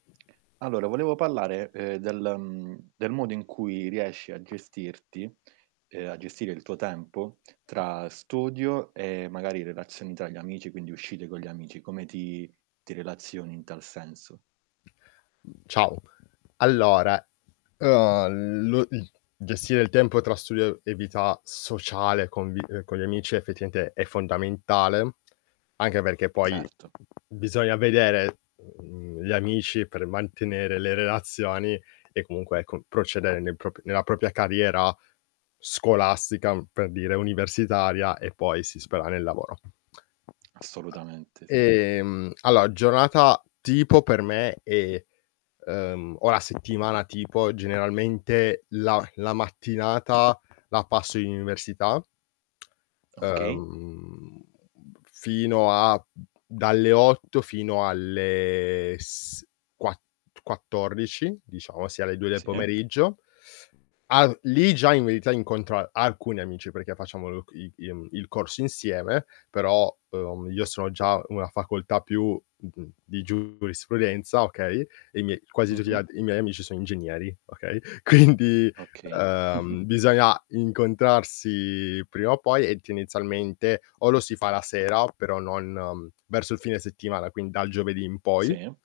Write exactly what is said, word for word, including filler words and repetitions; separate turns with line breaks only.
Allora volevo pallare, ehm, del mhmm, del modo in cui riesci a gestirti, ehm, a gestire il tuo tempo, tra studio e magari relazioni tra gli amici, quindi uscite con gli amici, come ti ti relazioni in tal senso?
Ciao. Allora, uhm lo i gestire il tempo tra studio e vita sociale con vi ehm, con gli amici effettivamente è fondamentale, anche perché poi
Certo.
bisogna vedere, mhmm, gli amici per mantenere le relazioni e comunque, ecco, procedere nei propi nella propia carriera scolastica, mhmm, per dire, universitaria, e poi si spera nel lavoro. [unintelligible]
Assolutamente, sì.
Ehm, allora giornata tipo per me è, ehm, o la settimana tipo, generalmente la la mattinata la passo in università
Okay.
ehm, fino a dalle otto fino alle s quatt quattordici diciamo, sì, alle due del
Sì.
pomeriggio. All lì già in verità incontro a alcuni amici, perché facciamo loc i im il corso insieme. Però, uhm, io sono già una facoltà più [unintelligible] di giurisprudenza, okay, e i miei quasi tutti gli
Mh-mh.
altri i miei amici sono ingegneri, okay, quindi,
Okay..
ehm, bisogna incontrarsi prima o poi e tenezialmente o lo si fa la sera, però non verso il fine settimana, quin dal giovedì in poi.
Sì.